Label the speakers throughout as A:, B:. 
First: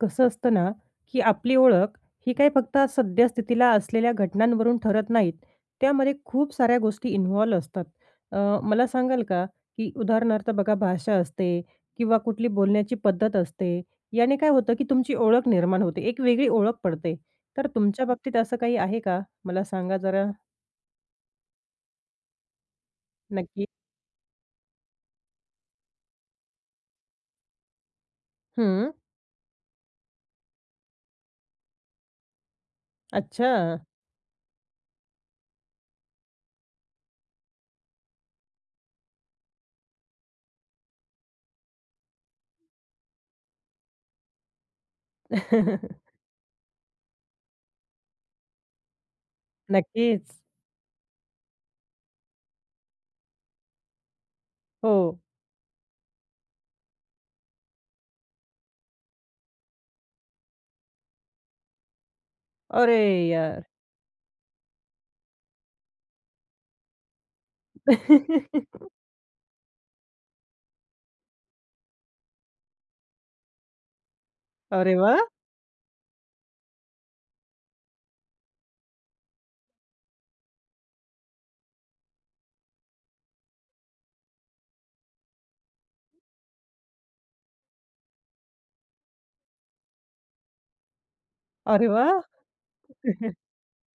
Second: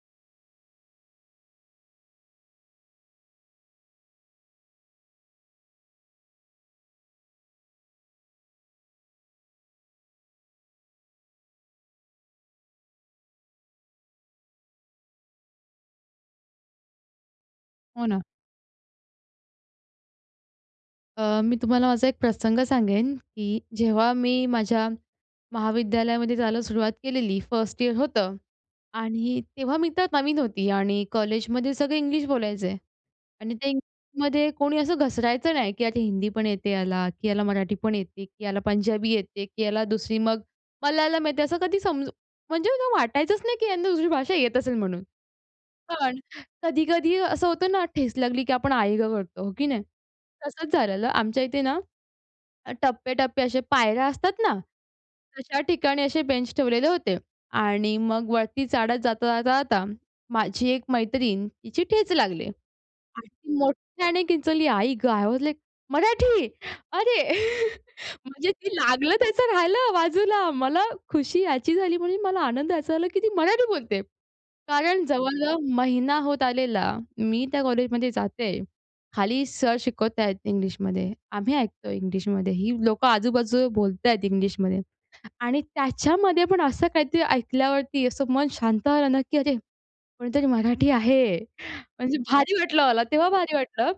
A: कसं असतं ना, की आपली ओळख ही काही फक्त सद्यस्थितीला असलेल्या घटनांवरून ठरत नाहीत. त्यामध्ये खूप साऱ्या गोष्टी इन्व्हॉल्व असतात. अ, मला सांगाल का, की उदाहरणार्थ बघा भाषा असते किंवा कुठली बोलण्याची पद्धत असते, याने काय होतं, की तुमची ओळख निर्माण होते, एक वेगळी ओळख पडते तर
B: हो
A: तुमच्या
B: ना.
A: बाबतीत असं काही आहे का? मला सांगा जरा.
B: अ, मी तुम्हाला माझा एक प्रसंग सांगेन. की
A: नक्की.
B: जेव्हा मी माझ्या महाविद्यालयामध्ये जायला सुरुवात केलेली फर्स्ट इयर होतं
A: हं.
B: आणि तेव्हा मी तर नवीन होती. आणि कॉलेजमध्ये सगळं इंग्लिश बोलायचे. आणि ते
A: अच्छा.
B: इंग्लिशमध्ये कोणी असं घसरायचं नाही, की आता हिंदी पण येते याला की याला मराठी पण येते की याला पंजाबी येते की याला दुसरी मग मलयालम येते, असं कधी समजू म्हणजे मला वाटायचंच नाही, की यांना दुसरी भाषा येत असेल म्हणून. पण कधी-कधी असं होतं ना ठेस लागली, की आपण आई गं करतो. हो की नाही?
A: नक्कीच.
B: तसंच झालेलं आमच्या इथे ना, टप्पे-टप्पे असे, पायऱ्या असतात ना.
A: हो.
B: तशा ठिकाणी असे बेंच ठेवलेले होते. आणि मग वरती चढत जाता-जाता, जाता माझी एक मैत्रीण, तिची ठेच लागली.
A: अरे
B: आणि ती
A: यार!
B: मोट्ठ्याने किंचाळली. आई गं! आय वास लाइक, मराठी! अरे! म्हणजे ते लागलं त्याचं राहिलं बाजूला. मला खुशी याची झाली म्हणून मला आनंद याचा झाला, की ती मराठी बोलते.
A: अरे
B: कारण
A: वाह!
B: जवळ-जवळ महिना होत आलेला मी त्या कॉलेजमध्ये जाते. खाली सर शिकवतायेत इंग्लिशमध्ये. आम्ही ऐकतो इंग्लिशमध्ये. ही लोकं आजू-बाजू बोलतायेत इंग्लिशमध्ये. आणि त्याच्यामध्ये पण असं काहीतरी ऐकल्यावरती असं मन शांत झालं ना, की अरे कोणीतरी मराठी आहे!
A: अरे
B: म्हणजे
A: वाह!
B: भारी वाटलं मला, तेव्हा भारी वाटलं.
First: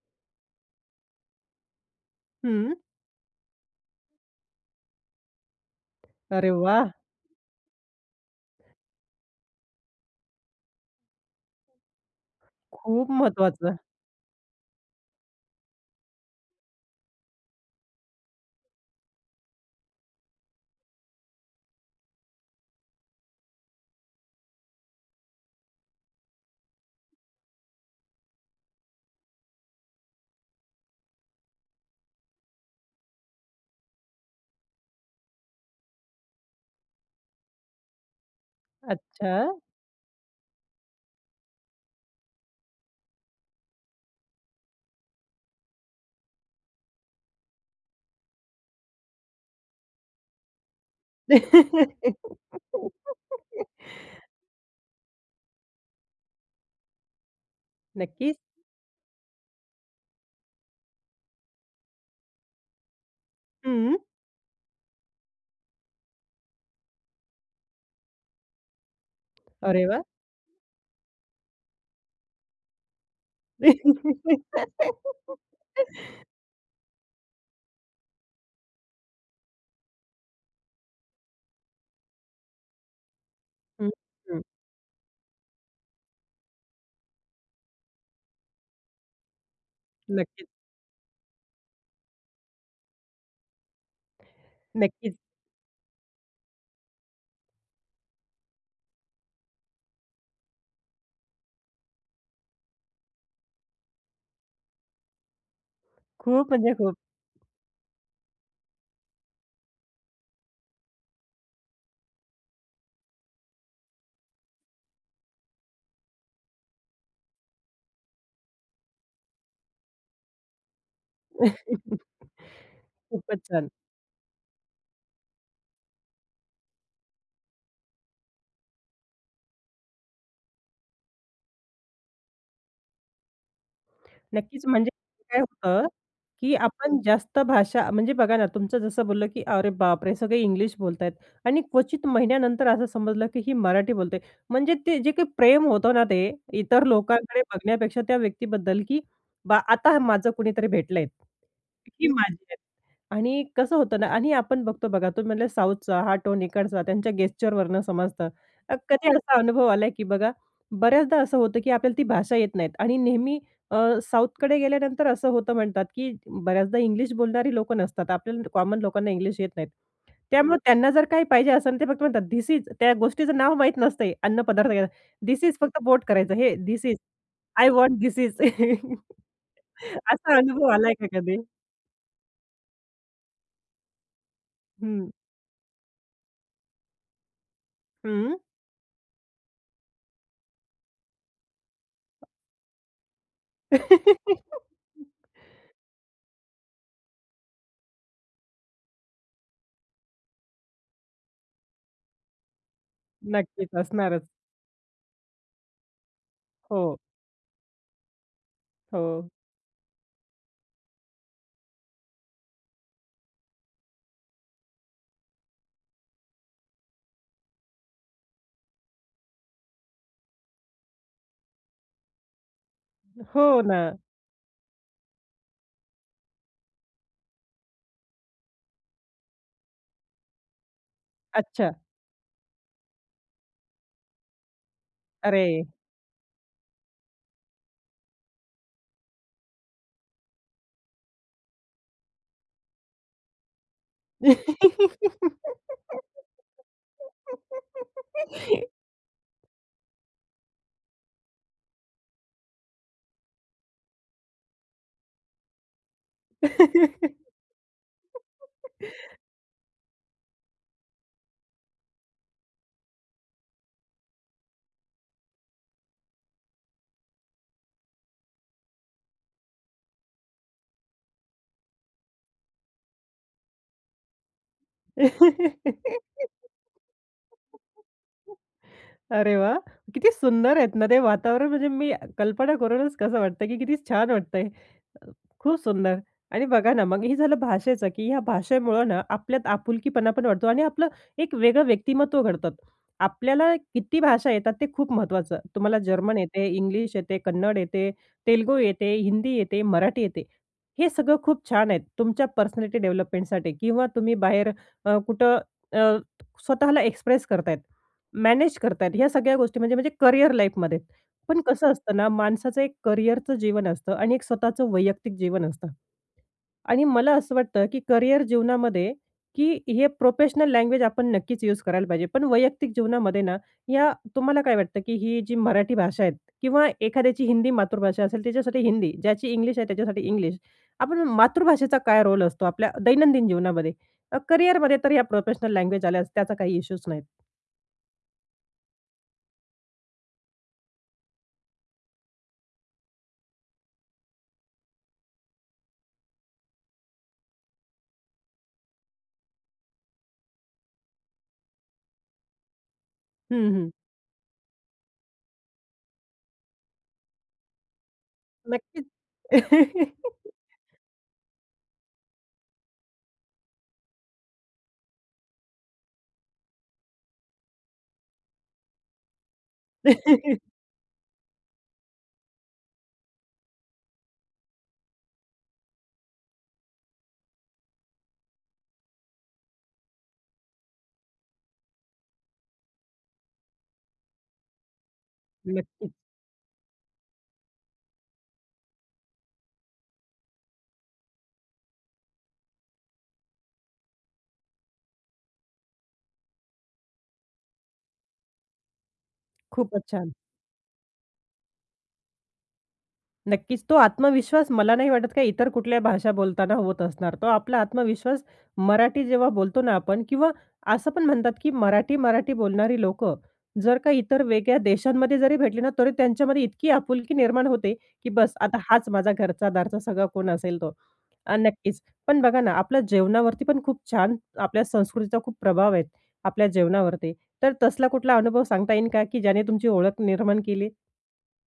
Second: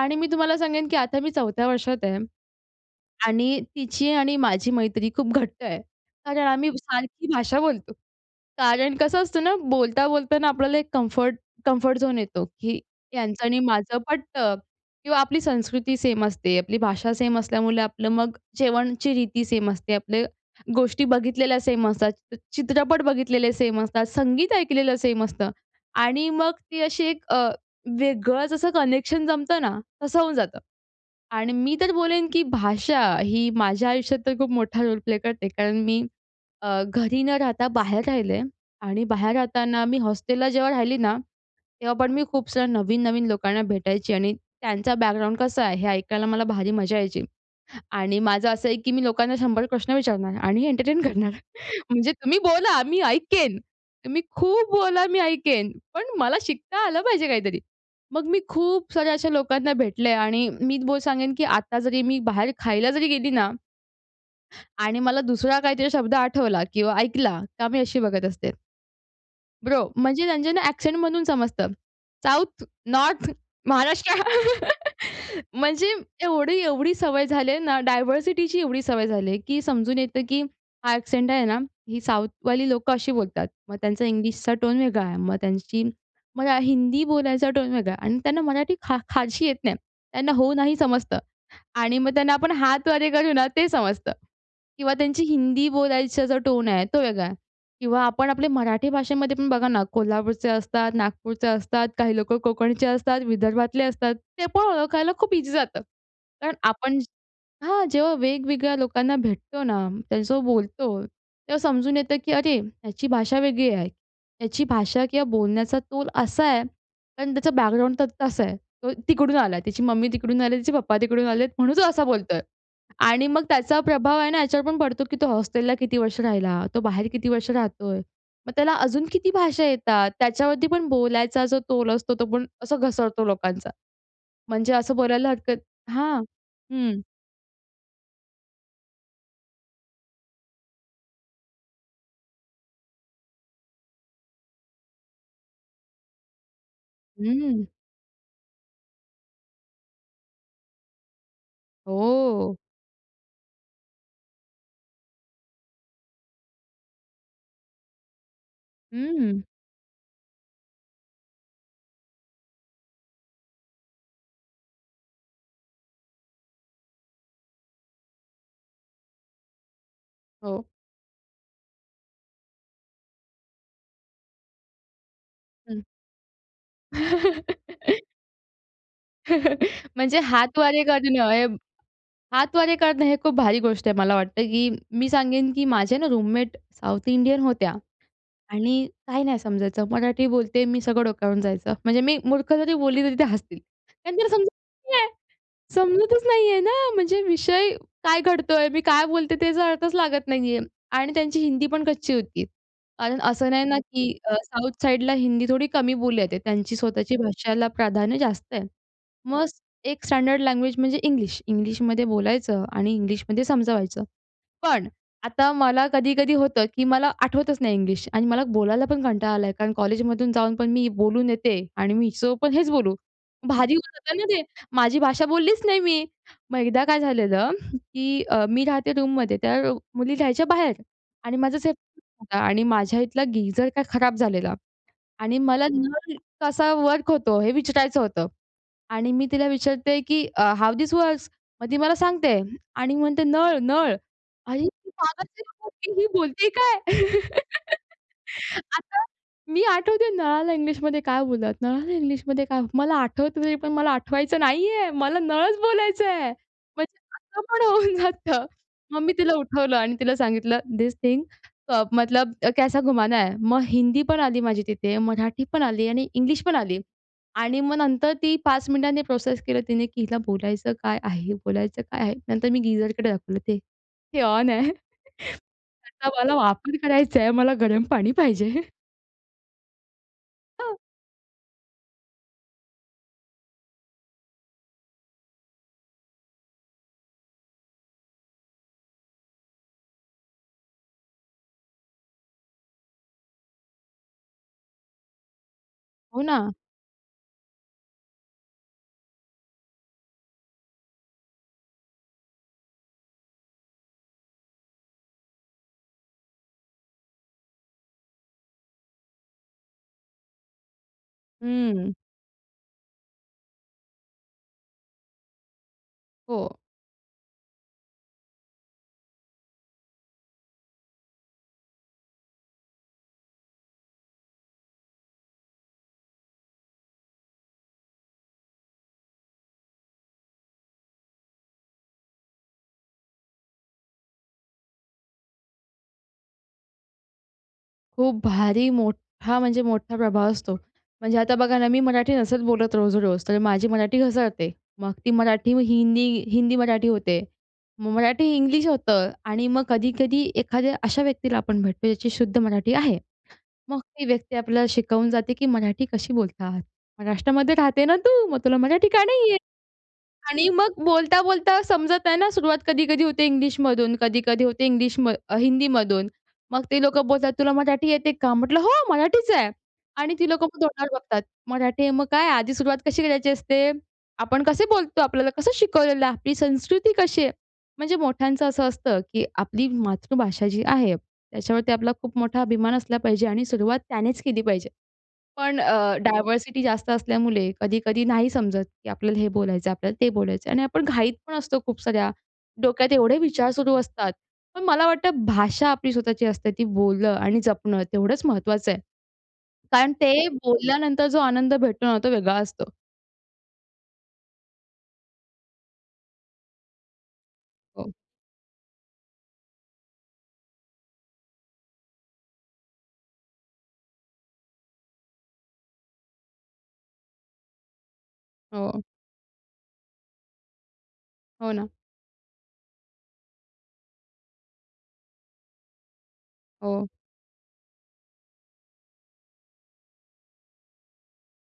B: आणि मी तुम्हाला सांगेन, की आता मी चौथ्या वर्षात आहे.
A: हं.
B: आणि तिची आणि माझी मैत्री खूप घट्ट आहे कारण
A: अरे
B: आम्ही
A: वाह!
B: सारखी भाषा बोलतो. कारण कसं असतं ना, बोलता-बोलताना आपल्याला एक कम्फर्ट, कम्फर्ट झोन येतो, की
A: खूप
B: यांचं आणि
A: महत्वाचं.
B: माझं पटतं. किंवा आपली संस्कृती सेम असते. आपली भाषा सेम असल्यामुळे आपलं मग जेवणाची रीती सेम असते. आपले गोष्टी बघितलेल्या सेम असतात. चित्रपट बघितलेले सेम असतात. संगीत ऐकलेलं सेम असतं. आणि मग ती अशी एक अ, वेगळंच असं कनेक्शन जमतं ना, तसं होऊन जातं. आणि मी तर बोलेन, की भाषा ही माझ्या आयुष्यात तर खूप मोठा रोल प्ले करते कारण मी अ, घरी न राहता बाहेर राहिले आहे. आणि बाहेर
A: अच्छा.
B: राहताना मी हॉस्टेलला जेव्हा राहिली ना तेव्हा पण मी खूप साऱ्या नवीन-नवीन लोकांना भेटायची आणि त्यांचा बॅकग्राऊंड कसा आहे, हे ऐकायला मला भारी मजा यायची. आणि माझं असं आहे, की मी लोकांना 100 प्रश्न विचारणार आणि एंटरटेन करणार. म्हणजे तुम्ही बोला मी ऐकेन. तुम्ही खूप बोला मी ऐकेन. पण मला शिकता आलं पाहिजे काहीतरी. मग
A: नक्कीच.
B: मी खूप साऱ्या अशा लोकांना भेटलंय. आणि मी बोल-सांगेन, की आता जरी मी बाहेर खायला जरी गेली ना,
A: हम्म.
B: आणि मला दुसरा काहीतरी शब्द आठवला किंवा ऐकला का मी अशी बघत असते.
A: अरे
B: ब्रो,
A: वाह!
B: म्हणजे त्यांच्या ना एक्सेंटमधून समजतं. साउथ, नॉर्थ, महाराष्ट्र म्हणजे एवढी, एवढी सवय झालीये ना डायव्हर्सिटीची एवढी सवय झालीये, की समजून येतं, की हा एक्सेंट आहे ना, ही साउथवाली लोकं अशी बोलतात. मग
A: हं,
B: त्यांचा
A: हं.
B: इंग्लिशचा टोन वेगळा आहे, मग त्यांची मरा हिंदी बोलायचा टोन वेगळा आहे. आणि त्यांना मराठी फा फारशी येत नाही. त्यांना
A: नक्कीच.
B: हो नाही समजतं. आणि मग त्यांना आपण हातवारे करू ना ते समजतं. किंवा
A: नक्कीच.
B: त्यांची हिंदी बोलायचा जो टोन आहे तो वेगळा आहे. किंवा आपण आपले मराठी भाषेमध्ये पण बघा ना. कोल्हापूरचे असतात, नागपूरचे असतात, काही लोकं कोकणचे असतात, विदर्भातले असतात, ते पण ओळखायला खूप ईझी जातं.
A: खूप
B: कारण
A: म्हणजे खूप.
B: आपण हां. जेव्हा वेगवेगळ्या लोकांना भेटतो ना त्यांचं बोलतो तेव्हा समजून येतं, की अरे ह्याची भाषा वेगळी आहे. त्याची भाषा किंवा बोलण्याचा तोल असा आहे, पण त्याचा बॅकग्राऊंड तर तसा आहे. तो तिकडून आला, त्याची मम्मी तिकडून आली, तिचे पप्पा तिकडून आलेत म्हणून तो असा बोलतोय. आणि
A: खूपच
B: मग
A: छान!
B: त्याचा प्रभाव आहे ना याच्यावर पण पडतो, की तो हॉस्टेलला किती वर्ष राहिला? तो बाहेर किती वर्ष राहतोय? मग त्याला अजून किती भाषा येतात? त्याच्यावरती पण बोलायचा जो तोल असतो तो पण असा घसरतो लोकांचा.
A: नक्कीच
B: म्हणजे
A: म्हणजे
B: असं बोलायला
A: काय
B: हरकत
A: होतं,
B: हां.
A: की आपण
B: हं.
A: जास्त भाषा म्हणजे बघा ना तुमचं जसं बोललं, की अरे बापरे! सगळे इंग्लिश बोलतायेत. आणि क्वचित महिन्यानंतर असं समजलं, की ही मराठी बोलते. म्हणजे ते जे काही प्रेम होतं ना ते इतर लोकांकडे
B: हम्म.
A: बघण्यापेक्षा त्या व्यक्तीबद्दल, की बा आता माझं कुणीतरी भेटलं आहे. ही माझी आहे.
B: हो.
A: आणि कसं होतं ना आणि आपण बघतो बघा तुम्ही म्हटले साऊथचा हा टोन इकडचा त्यांच्या गेस्चरवरनं समजतं. कधी असा
B: हम्म.
A: अनुभव आला की बघा बऱ्याचदा असं होतं, की आपल्याला ती भाषा येत नाहीत आणि नेहमी अ, साऊथकडे गेल्यानंतर असं होतं म्हणतात, की बऱ्याचदा इंग्लिश बोलणारी लोकं नसतात. आपल्याला कॉमन लोकांना इंग्लिश येत नाहीत. त्यामुळं
B: हो.
A: त्यांना जर काही पाहिजे असेल ते फक्त म्हणतात धिस इज. त्या गोष्टीचं नाव माहीत नसते. अन्नपदार्थ धिस इज फक्त
B: हं.
A: बोट करायचं. हे this is I want this is
B: म्हणजे
A: असा अनुभव
B: हातवारे
A: आलाय का
B: करणं
A: कधी?
B: हे हातवारे करणं हे खूप भारी गोष्ट आहे. मला वाटतं, की मी
A: हं.
B: सांगेन, की माझ्या ना रूममेट साऊथ इंडियन होत्या.
A: हं.
B: आणि काही नाही समजायचं मराठी बोलते मी सगळं डोक्यावरून जायचं. म्हणजे मी मूर्ख जरी बोलली तरी ते हसतील. कारण त्यांना समजतचं नाही. समजतच नाही आहे ना. म्हणजे विषय काय घडतोय मी काय बोलते त्याचा अर्थच लागत नाही आहे. आणि त्यांची हिंदी पण कच्ची होती कारण असं नाही
A: नक्कीच,
B: ना, की
A: असणारच.
B: अ, साऊथ साईडला हिंदी थोडी कमी बोलली जाते. त्यांची
A: हो.
B: स्वतःची भाषाला प्राधान्य जास्त आहे.
A: हो.
B: मग एक स्टँडर्ड लँग्वेज म्हणजे इंग्लिश. इंग्लिशमध्ये बोलायचं आणि इंग्लिशमध्ये समजवायचं. पण आता मला कधी-कधी होतं, की मला आठवतच नाही इंग्लिश. आणि मला बोलायला पण कंटाळा आलाय. कारण कॉलेजमधून जाऊन पण मी बोलून येते. आणि मी हिच्यासोबत पण हेच बोलू.
A: हो
B: भारी होऊन
A: ना.
B: जातं ना ते. माझी भाषा बोललीच नाही मी. मग एकदा काय झालेलं, की अ, मी राहते रूममध्ये त्या मुली राहायच्या बाहेर. आणि माझाच हे
A: अच्छा.
B: होता आणि माझ्या इथला गीझर काय खराब झालेला. आणि मला
A: अरे.
B: नळ कसा वर्क होतो हे विचारायचं होतं. आणि मी तिला विचारते, की अ, हाऊ धिस वर्क्स? मग ती मला सांगते आणि मी म्हणते नळ, नळ आणि [unintelligible] ही बोलतेय काय आता मी आठवते नळाला इंग्लिशमध्ये काय बोलतात? नळाला इंग्लिशमध्ये काय? मला आठवत नाही पण मला आठवायचं नाहीये. मला नळच बोलायचंय. म्हणजे असं पण होऊन जातं. मग मी तिला उठवलं आणि तिला सांगितलं थिस थिंग अ, मतलब कैसा घुमाना है? मग हिंदी पण आली माझी तिथे, मराठी पण आली आणि इंग्लिश पण आली. आणि मग नंतर ती 5 मिनिटांनी प्रोसेस केलं तिने, की हिला बोलायचं काय आहे? बोलायचं काय आहे? नंतर मी गीझरकडे दाखवलं ते हे ऑन आहे. त्याचा मला वापर करायचा आहे, मला गरम पाणी पाहिजे.
A: अरे वाह! किती सुंदर आहेत
B: हो.
A: ना ते वातावरण. म्हणजे मी कल्पना करूनच कसं वाटतं की, किती छान वाटतंय. खूप सुंदर. आणि बघा ना मग हे झालं भाषेचं की ह्या भाषेमुळं ना आपल्यात आपुलकीपणा पण वाढतो. आणि आपलं एक वेगळं व्यक्तिमत्त्व घडतं. आपल्याला किती भाषा येतात ते खूप महत्त्वाचं. तुम्हाला जर्मन
B: हो,
A: येते,
B: ना.
A: इंग्लिश येते, कन्नड येते, तेलुगू येते, हिंदी येते, मराठी येते. हे सगळं खूप छान आहेत तुमच्या पर्सनॅलिटी डेव्हलपमेंटसाठी. किंवा तुम्ही बाहेर अ, कुठं अ, स्वतःला एक्सप्रेस करतायेत मॅनेज करतायेत. ह्या सगळ्या गोष्टी म्हणजे म्हणजे करिअर लाईफमध्ये. पण कसं
B: हम्म.
A: असतं ना माणसाचं एक करिअरचं जीवन असतं आणि एक स्वतःचं वैयक्तिक जीवन असतं.
B: हो.
A: आणि मला असं वाटतं की करिअर जीवनामध्ये की हे प्रोफेशनल लँग्वेज आपण नक्कीच यूज करायला पाहिजे. पण वैयक्तिक जीवनामध्ये ना या तुम्हाला काय वाटतं की ही जी मराठी भाषा आहे. किंवा एखाद्याची हिंदी मातृभाषा असेल त्याच्यासाठी हिंदी. ज्याची इंग्लिश आहे त्याच्यासाठी इंग्लिश. आपण मातृभाषेचा काय रोल असतो आपल्या दैनंदिन जीवनामध्ये? अ, करिअरमध्ये तर या प्रोफेशनल लँग्वेज आल्यास त्याचा काही इश्यूच नाहीत.
B: खूप भारी मोठा म्हणजे मोठा प्रभाव असतो. म्हणजे आता बघा ना, मी मराठी नसच बोलत रोज-रोज तर माझी मराठी घसरते. मग ती मराठी हिंदी हिंदी मराठी होते. मग मराठी इंग्लिश होतं आणि मग कधी-कधी एखाद्या अशा व्यक्तीला आपण भेटतो ज्याची शुद्ध मराठी आहे.
A: हं, हं.
B: मग ती व्यक्ती आपल्याला शिकवून जाते की, "मराठी कशी बोलत आहात. महाराष्ट्रामध्ये राहते ना तू? मग तुला
A: नक्कीच.
B: मराठी का नाही येत?" आणि मग बोलता-बोलता समजत आहे ना, सुरवात कधी-कधी होते इंग्लिशमधून कधी-कधी होते इंग्लिश म हिंदीमधून. मग ते लोकं बोलतात, "तुला मराठी येते का?" म्हटलं, "हो, मराठीच आहे" आणि ती लोकं मग तोंडावर बघतात. "मराठी आहे, मग काय आधी सुरुवात कशी करायची असते? आपण कसे बोलतो? आपल्याला कसं शिकवलेलं आहे? आपली संस्कृती कशी आहे?" म्हणजे मोठ्यांचं असं असतं, की आपली मातृभाषा जी आहे त्याच्यावरती आपला खूप मोठा अभिमान असला पाहिजे आणि सुरुवात त्यानेच केली पाहिजे. पण
A: नक्कीच.
B: अ, डायव्हर्सिटी जास्त असल्यामुळे कधी-कधी नाही समजत, की आपल्याला हे बोलायचं आहे, आपल्याला ते बोलायचं आहे आणि आपण घाईत पण असतो खूप साऱ्या डोक्यात एवढे विचार सुरू असतात. पण मला वाटतं भाषा आपली स्वतःची असते ती बोलणं आणि जपणं तेवढंच महत्वाचं आहे.
A: खूपच
B: कारण
A: छान.
B: ते बोलल्यानंतर जो आनंद भेटतो ना, तो वेगळा असतो.
A: नक्कीच, तो आत्मविश्वास मला नाही वाटत काही इतर कुठल्याही भाषा बोलताना होत असणार. तो आपला
B: हो.
A: आत्मविश्वास मराठी जेव्हा बोलतो ना आपण किंवा असं पण म्हणतात, की मराठी, मराठी बोलणारी लोकं जर काही इतर वेगळ्या देशांमध्ये जरी भेटली ना, तरी त्यांच्यामध्ये इतकी आपुलकी निर्माण होते, की बस, आता
B: हो.
A: हाच माझा घरचा-दारचा सगळा कोण असेल तो. आणि
B: हो ना.
A: नक्कीच पण बघा ना, आपल्या जेवणावरती पण खूप छान आपल्या संस्कृतीचा खूप प्रभाव आहे. आपल्या
B: हो.
A: जेवणावरती, तर तसला कुठला अनुभव सांगता येईल का, की ज्याने तुमची ओळख निर्माण केली?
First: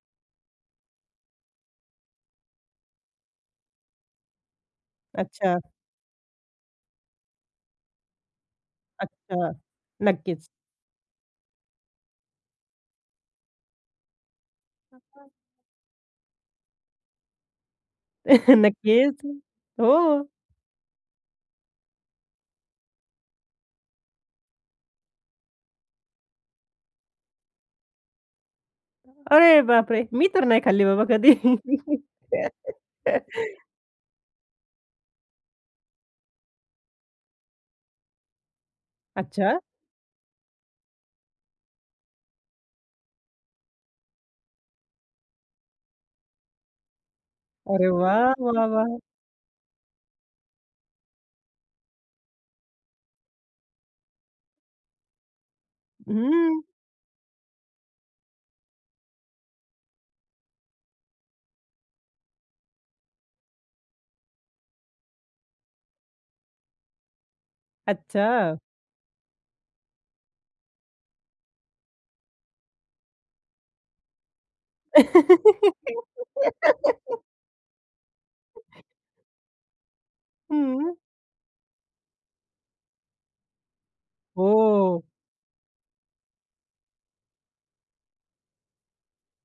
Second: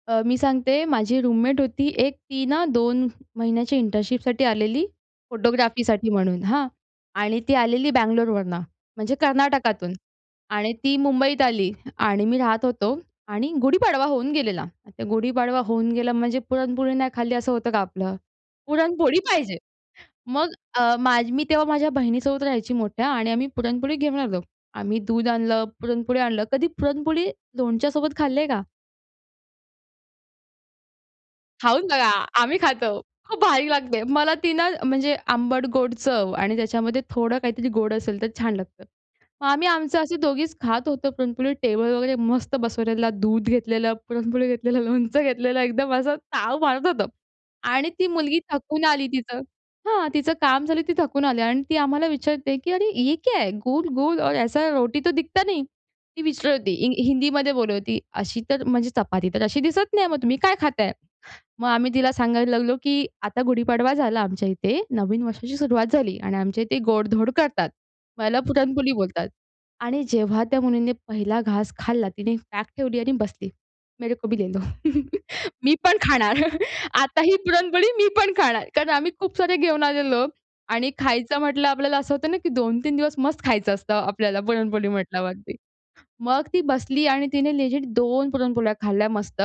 B: अ, मी सांगते माझी रूममेट होती एक. ती ना, 2 महिन्याची इंटर्नशिपसाठी आलेली
A: अच्छा!
B: फोटोग्राफीसाठी म्हणून हां. आणि ती आलेली बंगलोरवरुन म्हणजे
A: अच्छा!
B: कर्नाटकातून
A: नक्कीच.
B: आणि ती मुंबईत आली आणि आम्ही राहत होतो. आणि गुढीपाडवा होऊन गेलेला, त्या
A: [unintelligible]
B: गुढीपाडवा होऊन गेला म्हणजे पुरणपोळी नाही खाल्ली, असं होतं का आपलं? पुरणपोळी
A: नक्कीच.
B: पाहिजे.
A: हो.
B: मग अ, माझी मी तेव्हा माझ्या बहिणीसोबत राहायची मोठ्या आणि आम्ही पुरणपोळी घेऊन आलो. आम्ही दूध आणलं पुरणपोळी आणलं कधी पुरणपोळी लोणच्यासोबत खाल्ली आहे का?
A: अरे बापरे! मी तर नाही खाल्ली बाबा कधी.
B: खाऊन बघा, आम्ही खातो. खूप भारीक लागते. मला ती ना, म्हणजे आंबट-गोड चव आणि त्याच्यामध्ये थोडं काहीतरी गोड असेल, तर छान लागतं. मग
A: अच्छा!
B: आम्ही आमचं असे दोघीचं खात होतो पुरणपोळी टेबल वगैरे मस्त बसवलेला दूध घेतलेलं, पुरणपोळी घेतलेलं, लोणचं घेतलेलं एकदम असं ताव मारत होतो.
A: अरे
B: आणि ती
A: वाह!
B: मुलगी
A: वाह!
B: थकून
A: वाह!
B: आली तिथं. हां, तिचं काम झालं, ती थकून आली अन ती आम्हाला विचारते, की "अरे ये क्या गुल, गुल और ऐसी रोटी तो दिखता नहीं!" ती विचारत
A: हं.
B: होती. हि हिंदीमध्ये बोलत होती. अशी तर म्हणजे चपाती तर अशी दिसत नाही, मग तुम्ही काय खाताय? मग आम्ही तिला सांगायला लागलो, की आता गुढीपाडवा झाला आमच्या इथे, नवीन वर्षाची सुरुवात झाली. आणि आमच्या इथे गोड-धोड करतात. ह्याला
A: अच्छा!
B: पुरणपोळी बोलतात आणि जेव्हा त्या मुलीने पहिला घास खाल्ला. तिने बॅग ठेवली आणि बसली, "मेरे को भी ले लो." मी पण खाणार. आता ही पुरणपोळी मी पण खाणार. कारण आम्ही खूप सारे घेऊन आलेलो आणि
A: हं.
B: खायचं म्हटलं आपल्याला असं होतं ना, की 2-3 दिवस मस्त खायचं असतं, आपल्याला पुरणपोळी
A: हो.
B: म्हटल्यावरती. मग ती बसली आणि तिने लेजिट 2 पुरणपोळ्या खाल्ल्या मस्त.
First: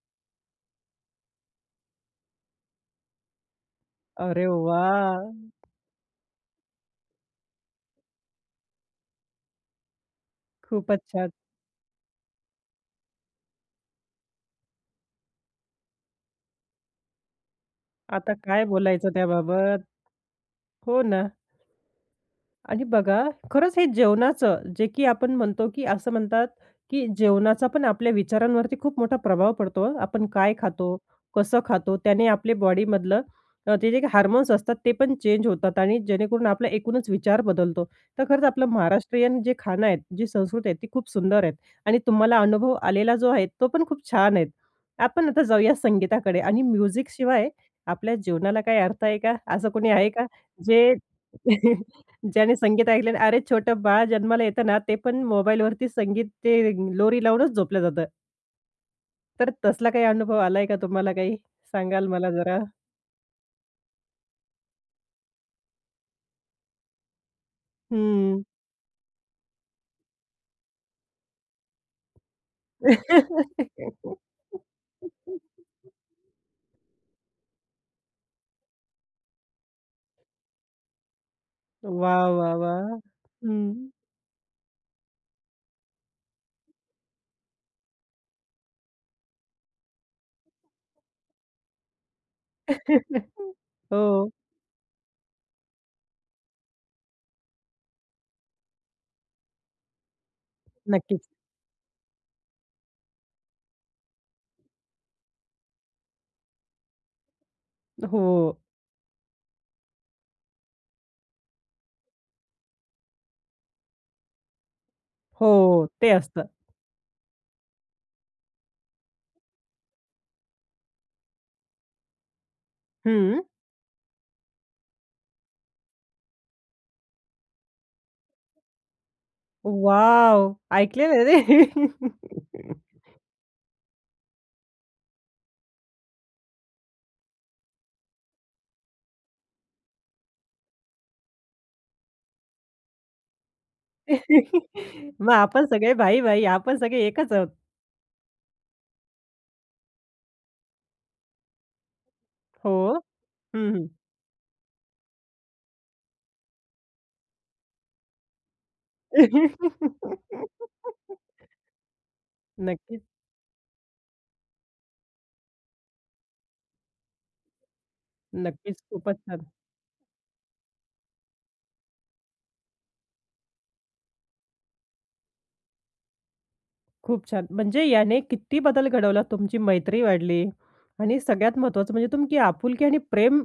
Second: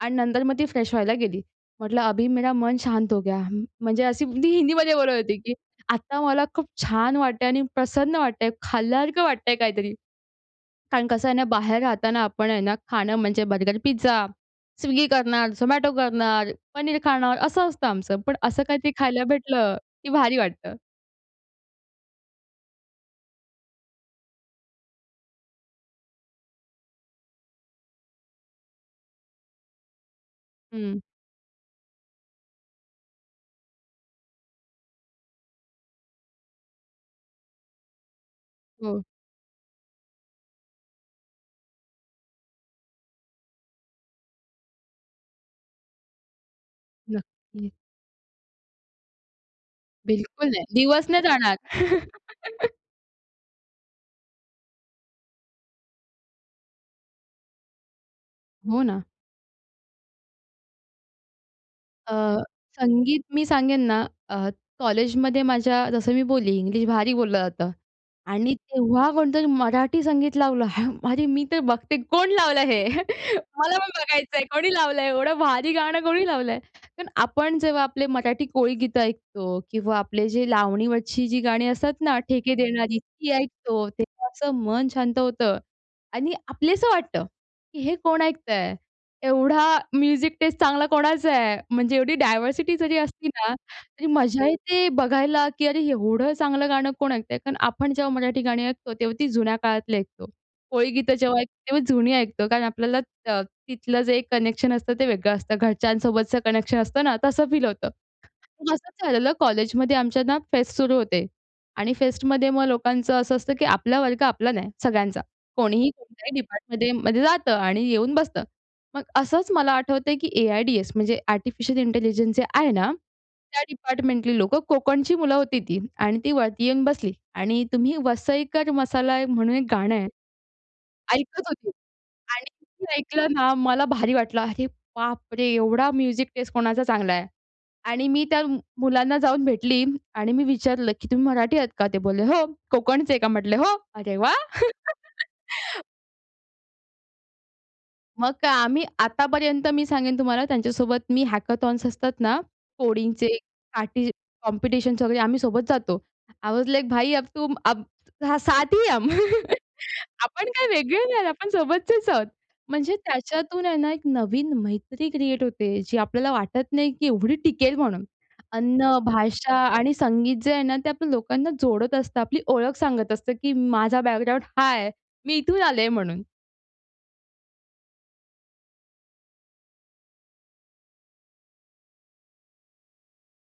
B: आणि नंतर मग ती फ्रेश व्हायला गेली. म्हटलं, "अभी मेरा मन शांत हो गया." म्हणजे अशी
A: अरे
B: ती
A: वा!
B: हिंदीमध्ये बोलत होती, की आता मला खूप छान वाटतंय आणि प्रसन्न वाटतंय खाल्ल्यासारखं वाटतंय काहीतरी.
A: खूपचं
B: कारण कसं
A: छान.
B: आहे ना, बाहेर राहताना आपण आहे ना, खाणं म्हणजे बर्गर, पिझ्झा, Swiggy करणार, Zomato करणार, पनीर खाणार असं असतं आमचं.
A: आता
B: पण असं
A: काय
B: काहीतरी
A: बोलायचं
B: खायला भेटलं,
A: त्याबाबत?
B: की भारी वाटतं.
A: हो ना. आणि बघा, खरंच हे जेवणाचं, जे की आपण म्हणतो, की असं म्हणतात, की जेवणाचा पण आपल्या विचारांवरती खूप मोठा प्रभाव पडतो. आपण काय खातो?
B: हं.
A: कसं खातो? त्याने आपले बॉडीमधलं अ, ते जे काही हार्मोन्स असतात, ते पण चेंज होतात आणि जेणेकरून आपला एकूणच विचार बदलतो. तर खरंच आपलं
B: हो.
A: महाराष्ट्रीयन जे खाणं आहेत, जी संस्कृती आहे ती खूप सुंदर आहेत. आणि तुम्हाला अनुभव आलेला जो आहे, तो पण खूप छान आहेत. आपण आता जाऊया संगीताकडे आणि म्युझिक शिवाय
B: नक्की.
A: आपल्या जीवनाला काही अर्थ आहे का? असं कोणी आहे का?
B: बिलकुल नाही,
A: जे
B: दिवस नाही जाणार.
A: ज्याने संगीत ऐकलं आणि अरे छोटं बाळ जन्माला येतं ना, ते पण मोबाईलवरती संगीत ते लोरी लावूनच झोपलं जातं.
B: हो ना.
A: तर तसला काही अनुभव आलाय का तुम्हाला काही सांगाल मला
B: अ,
A: जरा?
B: संगीत मी सांगेन ना अ, कॉलेजमध्ये माझ्या जसं मी बोलली इंग्लिश भारी बोललं जातं
A: हं.
B: आणि तेव्हा कोणतरी मराठी संगीत लावलं. हं. अरे, मी तर बघते कोण लावलं हे. मला पण बघायचं आहे कोणी लावलं आहे एवढं भारी गाणं कोणी लावलं आहे. कारण आपण जेव्हा आपले मराठी कोळीगीतं ऐकतो किंवा आपले जे लावणीवरची जी गाणी असतात ना
A: वाह! वाह!
B: ठेके देणारी
A: वाह!
B: ती ऐकतो.
A: हं.
B: तेव्हा असं मन शांत होतं आणि आपलंसं वाटतं, की हे कोण ऐकतं आहे एवढा म्युझिक टेस्ट चांगला कोणाचा आहे. म्हणजे एवढी डायव्हर्सिटी जरी असती ना तरी
A: हो.
B: मजा येते बघायला, की अरे, एवढं चांगलं गाणं कोण ऐकतं आहे कारण आपण जेव्हा मराठी गाणी ऐकतो तेव्हा ती जुन्या काळातली ऐकतो. कोळीगीतं
A: नक्कीच.
B: जेव्हा ऐकतो तेव्हाच जुनी ऐकतो कारण आपल्याला अ, तिथलं जे कनेक्शन असतं ते वेगळं असतं घरच्यांसोबतचं कनेक्शन असतं ना तसं फील होतं.
A: हो.
B: पण असंच झालेलं कॉलेजमध्ये आमच्यांना फेस्ट सुरू होते आणि फेस्टमध्ये मग लोकांचं असं असतं, की आपला वर्ग आपला नाही सगळ्यांचा.
A: हो.
B: कोणीही
A: ते
B: कोणत्याही
A: असतं.
B: डिपार्टमेंटमध्ये मध्ये जातं आणि येऊन बसतं. मग असंच मला आठवतं आहे, की ए-आय-डी-एस म्हणजे आर्टिफिशियल इंटेलिजन्स जे आहे ना,
A: हं.
B: त्या डिपार्टमेंटली लोकं कोकणची मुलं होती ती आणि ती वरती येऊन बसली आणि तुम्ही वसईकर मसाला म्हणून एक गाणं आहे.
A: वॉव! ऐकलेलं
B: ऐकत
A: आहे
B: होती
A: रे!
B: आणि मी ऐकलं ना मला भारी वाटलं, अरे बापरे! एवढा म्युझिक टेस्ट कोणाचा चांगला आहे आणि मी त्या मुलांना जाऊन भेटली आणि मी विचारलं, "की तुम्ही मराठी आहात का?" ते बोलले, "हो." कोकणचे का म्हटले हो? अरे वाह!
A: मग आपण सगळे भाई-भाई आपण सगळे एकच आहोत.
B: मगं काय, आम्ही आतापर्यंत मी सांगेन तुम्हाला त्यांच्यासोबत मी हॅकेथॉन्स असतात ना,
A: हो.
B: कोडिंगचे
A: हं, हं.
B: काही कॉम्पिटिशन्स वगैरे आम्ही सोबत जातो. आय वॉज लाइक भाई अब तुम, साथ ही है हम. आपण काय वेगळे नाही आहोत, आपण सोबतचेच आहोत. म्हणजे
A: नक्कीच.
B: त्याच्यातून आहे ना, एक नवीन मैत्री क्रिएट होते जी आपल्याला वाटत नाही की एवढी टिकेल म्हणून.
A: नक्कीच,
B: अन्न,
A: खूपच छान.
B: भाषा आणि संगीत जे आहे ना, ते आपण लोकांना जोडत असतं. आपली ओळख सांगत असतं की माझा बॅकग्राऊंड हा आहे. मी इथून आले म्हणून.
A: खूप छान. म्हणजे याने किती बदल घडवला, तुमची मैत्री वाढली आणि सगळ्यात महत्वाचं म्हणजे तुमकी आपुलकी आणि प्रेम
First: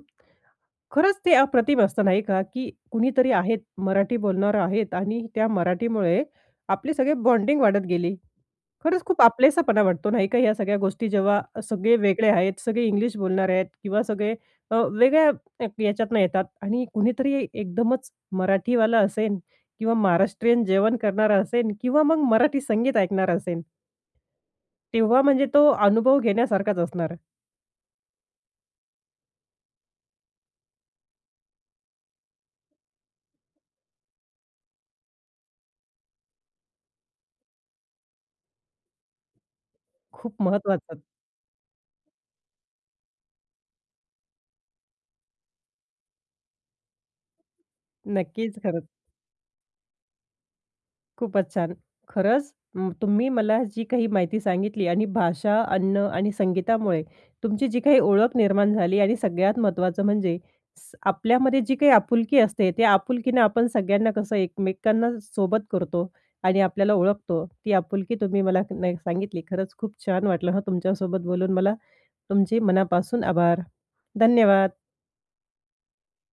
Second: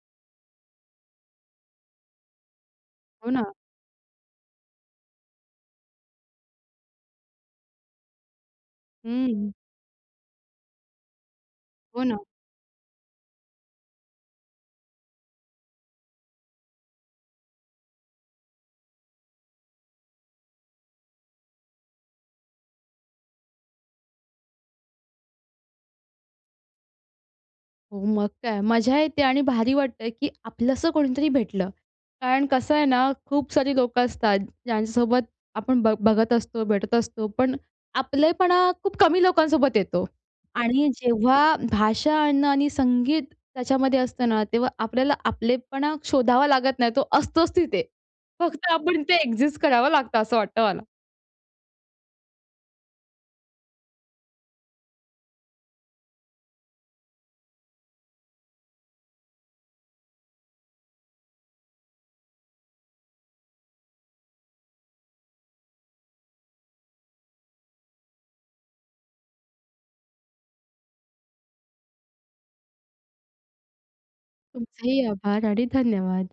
A: खरंच ते अप्रतिम असतं नाही का, की
B: हो,
A: कुणीतरी
B: ना.
A: आहेत, मराठी बोलणार आहेत आणि त्या मराठीमुळे आपली सगळी बॉन्डिंग वाढत गेली. खरंच खूप
B: हं.
A: आपलेसापणा वाटतो नाही का, ह्या सगळ्या गोष्टी जेव्हा सगळे
B: हो, ना.
A: वेगळे आहेत, सगळे इंग्लिश बोलणारे आहेत किंवा सगळे अ, वेगळ्या याच्यातनं येतात आणि कुणीतरी एकदमच मराठीवालं असेन किंवा महाराष्ट्रीयन जेवण करणारा असेन किंवा मग मराठी संगीत ऐकणारा असेन. तेव्हा म्हणजे तो अनुभव घेण्यासारखाच असणार आहे.
B: हो मग काय मजा येते आणि भारी वाटतं आहे की आपलंस कोणीतरी भेटलं. कारण कसं आहे ना, खूप सारी लोकं असतात ज्यांच्यासोबत आपण बघ बघत असतो भेटत असतो, पण आपलेपणा खूप कमी लोकांसोबत येतो.
A: खूप
B: आणि
A: महत्वाचं.
B: जेव्हा भाषा अन्न आणि संगीत त्याच्यामध्ये असतं ना, तेव्हा आपल्याला आपलेपणा शोधावा लागत नाही, तो असतोच तिथे.
A: नक्कीच,
B: फक्त
A: खरंच.
B: आपण इथे एक्झिस्ट करावं लागतं असं वाटतं मला.
A: खूपच छान! खरंच म तुम्ही मला जी काही माहिती सांगितली आणि भाषा, अन्न, आणि संगीतामुळे तुमची जी काही ओळख निर्माण झाली आणि सगळ्यात महत्त्वाचं म्हणजे स आपल्यामध्ये जी काही आपुलकी असते, ते आपुलकीनं आपण सगळ्यांना कसं एकमेकांना सोबत करतो आणि आपल्याला ओळखतो, ती आपुलकी तुम्ही मला ना ही सांगितली खरंच खूप छान वाटलं हां, तुमच्यासोबत बोलून मला. तुमचे मनापासून आभार. धन्यवाद.
B: तुमचेही आभार आणि धन्यवाद.